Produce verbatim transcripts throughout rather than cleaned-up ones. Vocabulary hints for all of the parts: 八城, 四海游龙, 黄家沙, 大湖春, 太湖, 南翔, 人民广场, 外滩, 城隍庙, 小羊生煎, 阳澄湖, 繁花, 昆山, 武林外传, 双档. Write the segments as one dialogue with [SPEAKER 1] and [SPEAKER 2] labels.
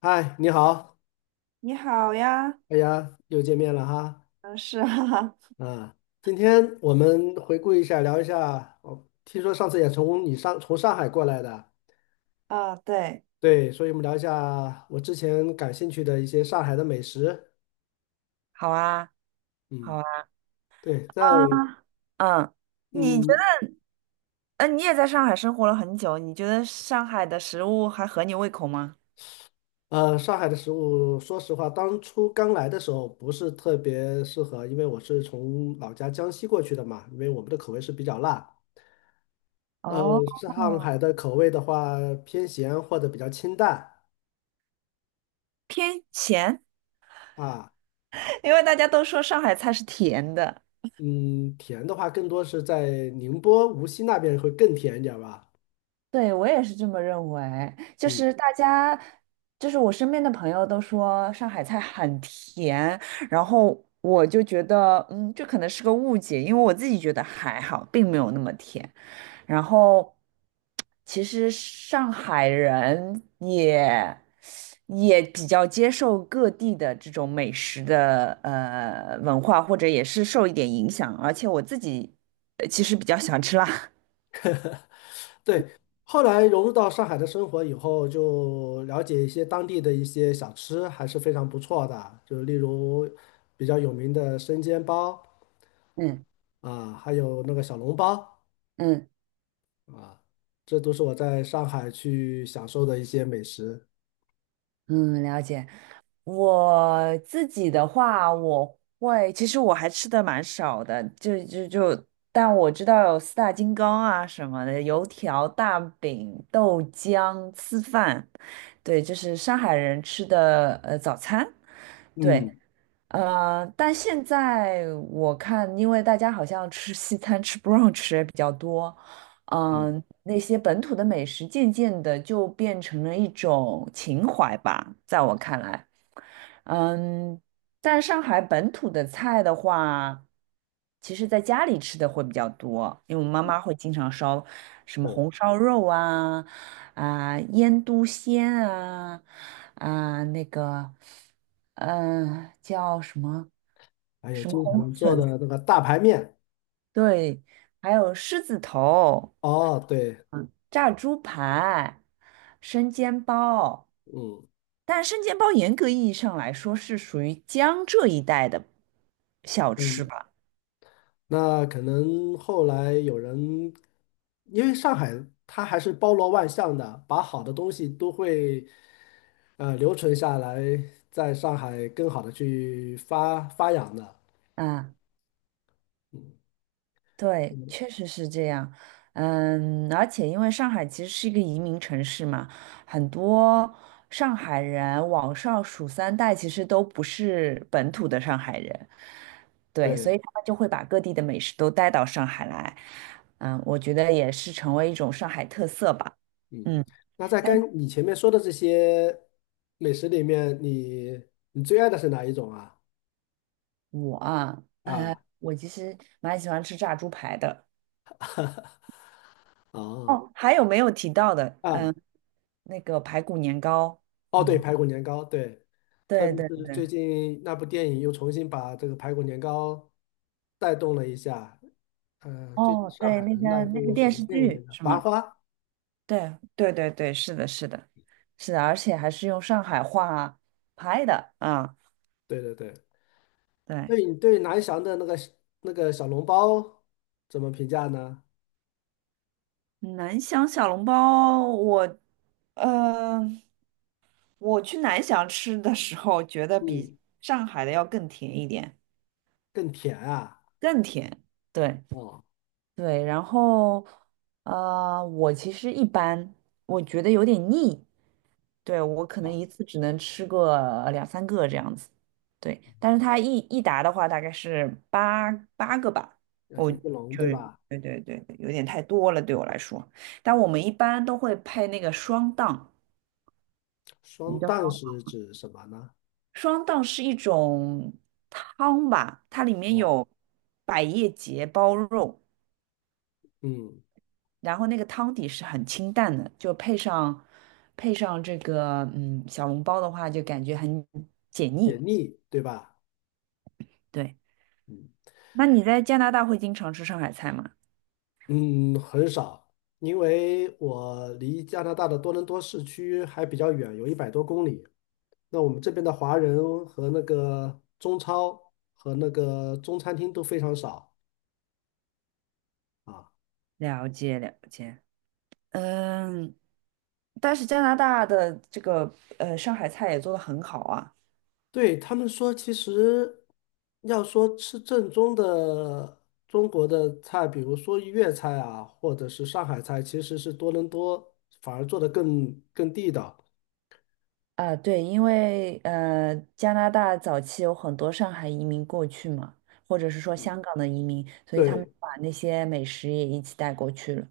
[SPEAKER 1] 嗨，你好，
[SPEAKER 2] 你好呀。
[SPEAKER 1] 大家又见面了哈。
[SPEAKER 2] 嗯，是啊。
[SPEAKER 1] 啊，今天我们回顾一下，聊一下。我听说上次也从你上从上海过来的，
[SPEAKER 2] 啊，对。
[SPEAKER 1] 对，所以我们聊一下我之前感兴趣的一些上海的美食。
[SPEAKER 2] 好啊，好
[SPEAKER 1] 嗯，
[SPEAKER 2] 啊。
[SPEAKER 1] 对，在
[SPEAKER 2] 啊嗯。你觉
[SPEAKER 1] 嗯
[SPEAKER 2] 得，嗯你也在上海生活了很久，你觉得上海的食物还合你胃口吗？
[SPEAKER 1] 呃上海的食物，说实话，当初刚来的时候不是特别适合，因为我是从老家江西过去的嘛，因为我们的口味是比较辣。呃，
[SPEAKER 2] 哦，
[SPEAKER 1] 上海的口味的话偏咸或者比较清淡
[SPEAKER 2] 偏咸。
[SPEAKER 1] 啊。
[SPEAKER 2] 因为大家都说上海菜是甜的。
[SPEAKER 1] 嗯，甜的话更多是在宁波、无锡那边会更甜一点吧。
[SPEAKER 2] 对，我也是这么认为，就
[SPEAKER 1] 嗯，
[SPEAKER 2] 是大家，就是我身边的朋友都说上海菜很甜。然后我就觉得，嗯，这可能是个误解，因为我自己觉得还好，并没有那么甜。然后，其实上海人也也比较接受各地的这种美食的呃文化，或者也是受一点影响，而且我自己呃其实比较喜欢吃辣。
[SPEAKER 1] 对，后来融入到上海的生活以后，就了解一些当地的一些小吃，还是非常不错的。就例如比较有名的生煎包
[SPEAKER 2] 嗯
[SPEAKER 1] 啊，还有那个小笼包
[SPEAKER 2] 嗯。
[SPEAKER 1] 啊，这都是我在上海去享受的一些美食。
[SPEAKER 2] 嗯，了解。我自己的话，我会，其实我还吃的蛮少的，就就就，但我知道有四大金刚啊什么的，油条、大饼、豆浆、吃饭，对，就是上海人吃的呃早餐。对，
[SPEAKER 1] 嗯，
[SPEAKER 2] 呃，但现在我看，因为大家好像吃西餐、吃 brunch 也比较多，
[SPEAKER 1] 嗯，
[SPEAKER 2] 嗯、那些本土的美食渐渐的就变成了一种情怀吧，在我看来。嗯，但上海本土的菜的话，其实在家里吃的会比较多，因为我妈妈会经常烧什么
[SPEAKER 1] 对，
[SPEAKER 2] 红烧肉啊，啊、腌笃鲜啊。啊、那个，嗯，叫什么
[SPEAKER 1] 还有
[SPEAKER 2] 什么
[SPEAKER 1] 经
[SPEAKER 2] 红
[SPEAKER 1] 常做
[SPEAKER 2] 笋
[SPEAKER 1] 的
[SPEAKER 2] 子。
[SPEAKER 1] 那个大排面。
[SPEAKER 2] 对，还有狮子头、
[SPEAKER 1] 哦，对，
[SPEAKER 2] 炸猪排、生煎包。
[SPEAKER 1] 嗯。
[SPEAKER 2] 但生煎包严格意义上来说是属于江浙一带的小吃吧？
[SPEAKER 1] 那可能后来有人，因为上海它还是包罗万象的，把好的东西都会呃留存下来，在上海更好的去发发扬的。
[SPEAKER 2] 啊、
[SPEAKER 1] 嗯
[SPEAKER 2] 对，
[SPEAKER 1] 嗯，
[SPEAKER 2] 确实是这样。嗯，而且因为上海其实是一个移民城市嘛，很多上海人往上数三代，其实都不是本土的上海人。对，所
[SPEAKER 1] 对，
[SPEAKER 2] 以他们就会把各地的美食都带到上海来。嗯，我觉得也是成为一种上海特色吧。
[SPEAKER 1] 嗯。
[SPEAKER 2] 嗯，
[SPEAKER 1] 那在跟你前面说的这些美食里面，你你最爱的是哪一种啊？
[SPEAKER 2] 我啊，呃，
[SPEAKER 1] 啊
[SPEAKER 2] 我其实蛮喜欢吃炸猪排的。
[SPEAKER 1] 啊
[SPEAKER 2] 哦，还有没有提到的？
[SPEAKER 1] 啊！
[SPEAKER 2] 嗯，那个排骨年糕。
[SPEAKER 1] 哦，对，
[SPEAKER 2] 嗯，
[SPEAKER 1] 排骨年糕，对，特
[SPEAKER 2] 对
[SPEAKER 1] 别
[SPEAKER 2] 对。
[SPEAKER 1] 是最
[SPEAKER 2] 对。
[SPEAKER 1] 近那部电影又重新把这个排骨年糕带动了一下。呃，最近
[SPEAKER 2] 哦，
[SPEAKER 1] 上
[SPEAKER 2] 对，
[SPEAKER 1] 海
[SPEAKER 2] 那
[SPEAKER 1] 的那一
[SPEAKER 2] 个那个
[SPEAKER 1] 部什
[SPEAKER 2] 电
[SPEAKER 1] 么
[SPEAKER 2] 视
[SPEAKER 1] 电影来
[SPEAKER 2] 剧
[SPEAKER 1] 着？
[SPEAKER 2] 是
[SPEAKER 1] 《繁
[SPEAKER 2] 吗？
[SPEAKER 1] 花》。
[SPEAKER 2] 对对对对，是的，是的，是的，而且还是用上海话拍的啊。
[SPEAKER 1] 对对对，
[SPEAKER 2] 对，
[SPEAKER 1] 对，你对南翔的那个那个小笼包怎么评价呢？
[SPEAKER 2] 南翔小笼包。我，呃，我去南翔吃的时候，觉得比
[SPEAKER 1] 嗯，
[SPEAKER 2] 上海的要更甜一点。
[SPEAKER 1] 更甜啊。
[SPEAKER 2] 更甜。对
[SPEAKER 1] 哦，
[SPEAKER 2] 对。然后，呃，我其实一般，我觉得有点腻。对，我可能
[SPEAKER 1] 啊，
[SPEAKER 2] 一次只能吃个两三个这样子。对。但是它一一打的话，大概是八八个吧。
[SPEAKER 1] 那
[SPEAKER 2] 我
[SPEAKER 1] 就
[SPEAKER 2] 就
[SPEAKER 1] 一笼对
[SPEAKER 2] 是
[SPEAKER 1] 吧？
[SPEAKER 2] 对对对，对有点太多了对我来说。但我们一般都会配那个双档。什么
[SPEAKER 1] 双
[SPEAKER 2] 叫
[SPEAKER 1] 蛋
[SPEAKER 2] 双
[SPEAKER 1] 是
[SPEAKER 2] 档？
[SPEAKER 1] 指什么呢？
[SPEAKER 2] 双档是一种汤吧，它里面
[SPEAKER 1] 哦，
[SPEAKER 2] 有百叶结包肉，
[SPEAKER 1] 嗯，
[SPEAKER 2] 然后那个汤底是很清淡的，就配上配上这个嗯小笼包的话，就感觉很解
[SPEAKER 1] 解
[SPEAKER 2] 腻。
[SPEAKER 1] 腻对吧？
[SPEAKER 2] 对。
[SPEAKER 1] 嗯。
[SPEAKER 2] 那你在加拿大会经常吃上海菜吗？
[SPEAKER 1] 嗯，很少，因为我离加拿大的多伦多市区还比较远，有一百多公里。那我们这边的华人和那个中超和那个中餐厅都非常少啊。
[SPEAKER 2] 了解了解。嗯，但是加拿大的这个呃上海菜也做的很好啊。
[SPEAKER 1] 对，他们说，其实要说吃正宗的中国的菜，比如说粤菜啊，或者是上海菜，其实是多伦多反而做的更更地道。
[SPEAKER 2] 啊，对，因为呃，加拿大早期有很多上海移民过去嘛，或者是说香港的移民，所以他们
[SPEAKER 1] 对。
[SPEAKER 2] 把那些美食也一起带过去了，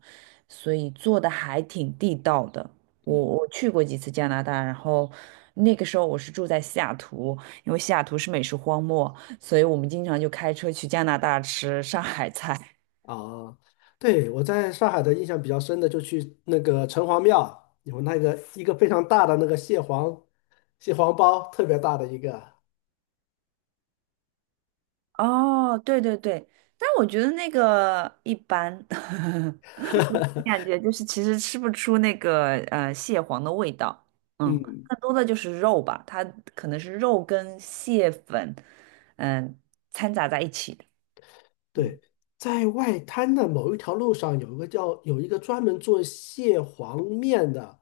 [SPEAKER 2] 所以做的还挺地道的。我
[SPEAKER 1] 嗯。
[SPEAKER 2] 我去过几次加拿大，然后那个时候我是住在西雅图，因为西雅图是美食荒漠，所以我们经常就开车去加拿大吃上海菜。
[SPEAKER 1] 啊，对，我在上海的印象比较深的，就去那个城隍庙，有那个一个非常大的那个蟹黄蟹黄包，特别大的一个。
[SPEAKER 2] 哦，对对对，但我觉得那个一般。感觉就是其实吃不出那个呃蟹黄的味道。嗯，
[SPEAKER 1] 嗯，
[SPEAKER 2] 更多的就是肉吧，它可能是肉跟蟹粉，嗯、掺杂在一起的
[SPEAKER 1] 对，
[SPEAKER 2] 嗯，
[SPEAKER 1] 在外滩的某一条路上有一个叫有一个专门做蟹黄面的，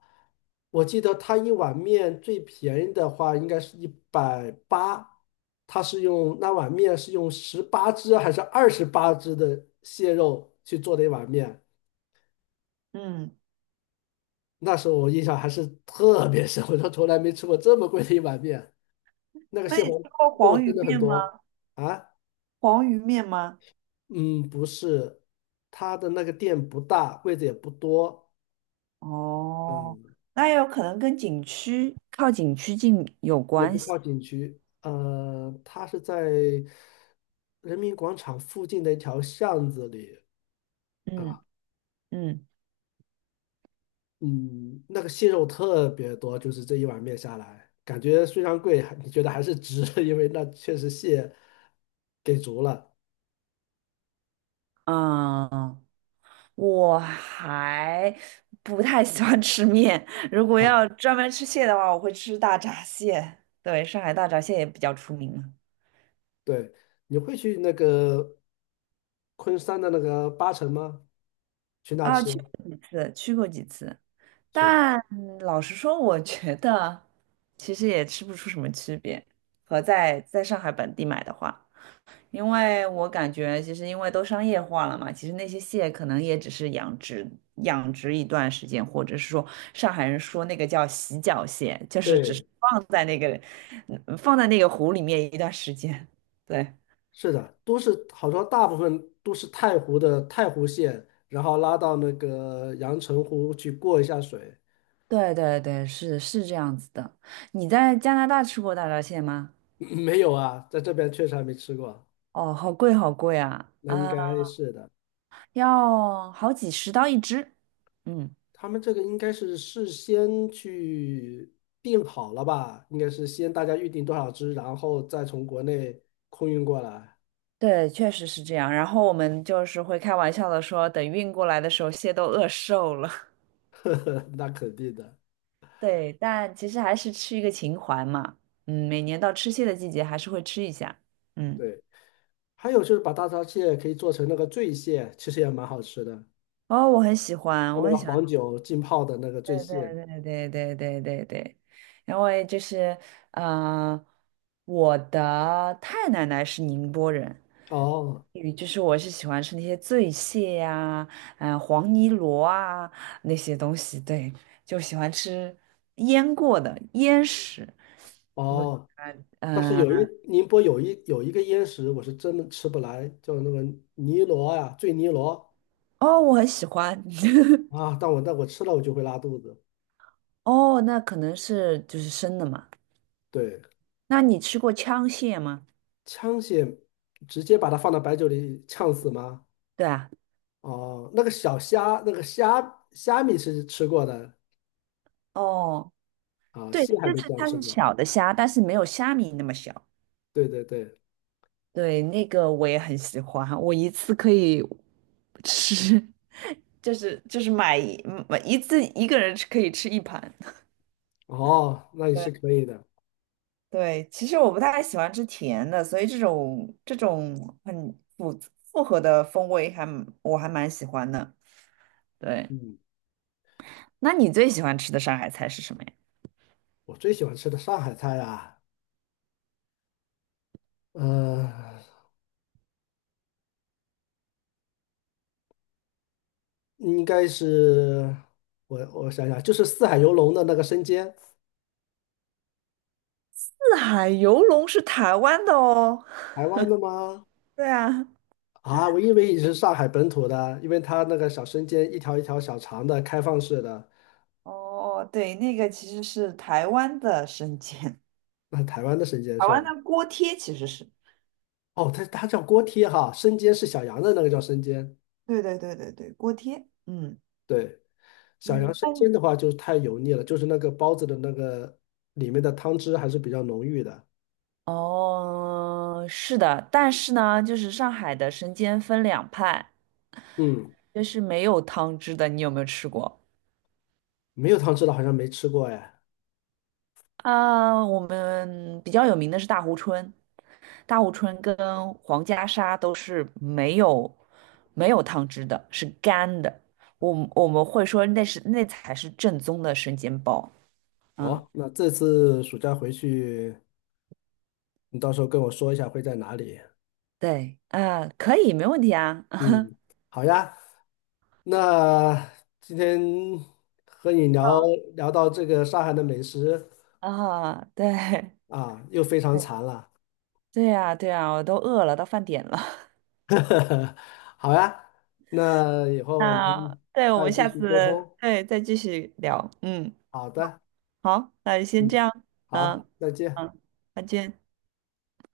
[SPEAKER 1] 我记得他一碗面最便宜的话应该是一百八，他是用那碗面是用十八只还是二十八只的蟹肉去做的一碗面。
[SPEAKER 2] 嗯，
[SPEAKER 1] 那时候我印象还是特别深，我说从来没吃过这么贵的一碗面。那个
[SPEAKER 2] 那
[SPEAKER 1] 蟹
[SPEAKER 2] 你
[SPEAKER 1] 黄
[SPEAKER 2] 吃过
[SPEAKER 1] 肉
[SPEAKER 2] 黄鱼
[SPEAKER 1] 真的很
[SPEAKER 2] 面吗？
[SPEAKER 1] 多啊，
[SPEAKER 2] 黄鱼面吗？
[SPEAKER 1] 嗯，不是，它的那个店不大，柜子也不多，
[SPEAKER 2] 哦，
[SPEAKER 1] 嗯，
[SPEAKER 2] 那也有可能跟景区靠景区近有
[SPEAKER 1] 也
[SPEAKER 2] 关
[SPEAKER 1] 不
[SPEAKER 2] 系。
[SPEAKER 1] 靠景区，呃，它是在人民广场附近的一条巷子里
[SPEAKER 2] 嗯
[SPEAKER 1] 啊，
[SPEAKER 2] 嗯。
[SPEAKER 1] 嗯，那个蟹肉特别多，就是这一碗面下来，感觉虽然贵，还你觉得还是值，因为那确实蟹给足了。
[SPEAKER 2] 嗯、我还不太喜欢吃面。如果
[SPEAKER 1] 啊。
[SPEAKER 2] 要专门吃蟹的话，我会吃大闸蟹。对，上海大闸蟹也比较出名嘛。
[SPEAKER 1] 对，你会去那个昆山的那个八城吗？去那
[SPEAKER 2] 啊，
[SPEAKER 1] 吃？
[SPEAKER 2] 去过几次，去过几次。
[SPEAKER 1] 就
[SPEAKER 2] 但老实说，我觉得其实也吃不出什么区别，和在在上海本地买的话。因为我感觉，其实因为都商业化了嘛，其实那些蟹可能也只是养殖养殖一段时间，或者是说上海人说那个叫洗脚蟹，就是只是
[SPEAKER 1] 对，
[SPEAKER 2] 放在那个嗯放在那个湖里面一段时间。对，
[SPEAKER 1] 是的，都是好像大部分都是太湖的太湖县，然后拉到那个阳澄湖去过一下水。
[SPEAKER 2] 对对对，是是这样子的。你在加拿大吃过大闸蟹吗？
[SPEAKER 1] 没有啊，在这边确实还没吃过。
[SPEAKER 2] 哦，好贵好贵啊！
[SPEAKER 1] 那应
[SPEAKER 2] 啊，
[SPEAKER 1] 该是的，
[SPEAKER 2] 要好几十刀一只。嗯。
[SPEAKER 1] 他们这个应该是事先去定好了吧？应该是先大家预定多少只，然后再从国内空运过来。
[SPEAKER 2] 对，确实是这样。然后我们就是会开玩笑的说，等运过来的时候，蟹都饿瘦了。
[SPEAKER 1] 呵呵，那肯定的，
[SPEAKER 2] 对，但其实还是吃一个情怀嘛。嗯，每年到吃蟹的季节，还是会吃一下。嗯。
[SPEAKER 1] 对。还有就是把大闸蟹可以做成那个醉蟹，其实也蛮好吃的，
[SPEAKER 2] 哦，我很喜欢，
[SPEAKER 1] 用
[SPEAKER 2] 我
[SPEAKER 1] 那个
[SPEAKER 2] 很喜
[SPEAKER 1] 黄
[SPEAKER 2] 欢。
[SPEAKER 1] 酒浸泡的那个
[SPEAKER 2] 对
[SPEAKER 1] 醉蟹。
[SPEAKER 2] 对对对对对对，因为就是呃，我的太奶奶是宁波人。嗯
[SPEAKER 1] 哦
[SPEAKER 2] 与就是我是喜欢吃那些醉蟹呀、嗯、黄泥螺啊那些东西，对，就喜欢吃腌过的腌食。我
[SPEAKER 1] 哦，但是
[SPEAKER 2] 呃，
[SPEAKER 1] 有一宁波有一有一个腌食，我是真的吃不来，叫那个泥螺呀、醉泥螺
[SPEAKER 2] 哦，我很喜欢。
[SPEAKER 1] 啊，但我但我吃了我就会拉肚子。
[SPEAKER 2] 哦，那可能是就是生的嘛。
[SPEAKER 1] 对，
[SPEAKER 2] 那你吃过枪蟹吗？
[SPEAKER 1] 枪蟹直接把它放到白酒里呛死吗？
[SPEAKER 2] 对啊。
[SPEAKER 1] 哦，那个小虾，那个虾虾米是吃过的
[SPEAKER 2] 哦。
[SPEAKER 1] 啊，
[SPEAKER 2] 对，
[SPEAKER 1] 蟹还
[SPEAKER 2] 就
[SPEAKER 1] 没
[SPEAKER 2] 是
[SPEAKER 1] 这样
[SPEAKER 2] 它
[SPEAKER 1] 吃
[SPEAKER 2] 是
[SPEAKER 1] 过。
[SPEAKER 2] 小的虾，但是没有虾米那么小。
[SPEAKER 1] 对对对，
[SPEAKER 2] 对，那个我也很喜欢，我一次可以吃，就是就是买一买一次一个人吃可以吃一盘。
[SPEAKER 1] 哦，那也
[SPEAKER 2] 对
[SPEAKER 1] 是可以的，
[SPEAKER 2] 对，其实我不太喜欢吃甜的，所以这种这种很复复合的风味还蛮我还蛮喜欢的。对，
[SPEAKER 1] 嗯。
[SPEAKER 2] 那你最喜欢吃的上海菜是什么呀？
[SPEAKER 1] 我最喜欢吃的上海菜啊，呃，应该是我我想想，就是四海游龙的那个生煎，
[SPEAKER 2] 四海游龙是台湾的哦。
[SPEAKER 1] 台湾的吗？
[SPEAKER 2] 对啊。
[SPEAKER 1] 啊，我以为你是上海本土的，因为它那个小生煎一条一条小长的开放式的，
[SPEAKER 2] 哦，对，那个其实是台湾的生煎。
[SPEAKER 1] 那台湾的生煎
[SPEAKER 2] 台
[SPEAKER 1] 是吧？
[SPEAKER 2] 湾的锅贴其实是，
[SPEAKER 1] 哦，它它叫锅贴哈，生煎是小羊的那个叫生煎，
[SPEAKER 2] 对对对对对，锅贴。嗯
[SPEAKER 1] 对，小羊
[SPEAKER 2] 嗯，
[SPEAKER 1] 生
[SPEAKER 2] 但
[SPEAKER 1] 煎的话就是太油腻了，就是那个包子的那个里面的汤汁还是比较浓郁的，
[SPEAKER 2] 哦，是的，但是呢，就是上海的生煎分两派，
[SPEAKER 1] 嗯，
[SPEAKER 2] 就是没有汤汁的，你有没有吃过？
[SPEAKER 1] 没有汤汁的好像没吃过哎。
[SPEAKER 2] 啊、我们比较有名的是大湖春。大湖春跟黄家沙都是没有没有汤汁的，是干的。我们我们会说那是那才是正宗的生煎包。嗯，
[SPEAKER 1] 好，那这次暑假回去，你到时候跟我说一下会在哪里。
[SPEAKER 2] 对啊、可以，没问题啊。
[SPEAKER 1] 嗯，好呀。那今天和你聊聊到这个上海的美食
[SPEAKER 2] 啊，对。
[SPEAKER 1] 啊，又非常馋了。
[SPEAKER 2] 对呀，对呀，我都饿了，到饭点了。
[SPEAKER 1] 好呀，那以 后我
[SPEAKER 2] 那
[SPEAKER 1] 们
[SPEAKER 2] 对，我
[SPEAKER 1] 再
[SPEAKER 2] 们
[SPEAKER 1] 继
[SPEAKER 2] 下
[SPEAKER 1] 续沟
[SPEAKER 2] 次
[SPEAKER 1] 通。
[SPEAKER 2] 对再继续聊。嗯，
[SPEAKER 1] 好的，
[SPEAKER 2] 好，那就先这
[SPEAKER 1] 嗯，
[SPEAKER 2] 样。
[SPEAKER 1] 好，
[SPEAKER 2] 嗯
[SPEAKER 1] 再见。
[SPEAKER 2] 嗯，再见。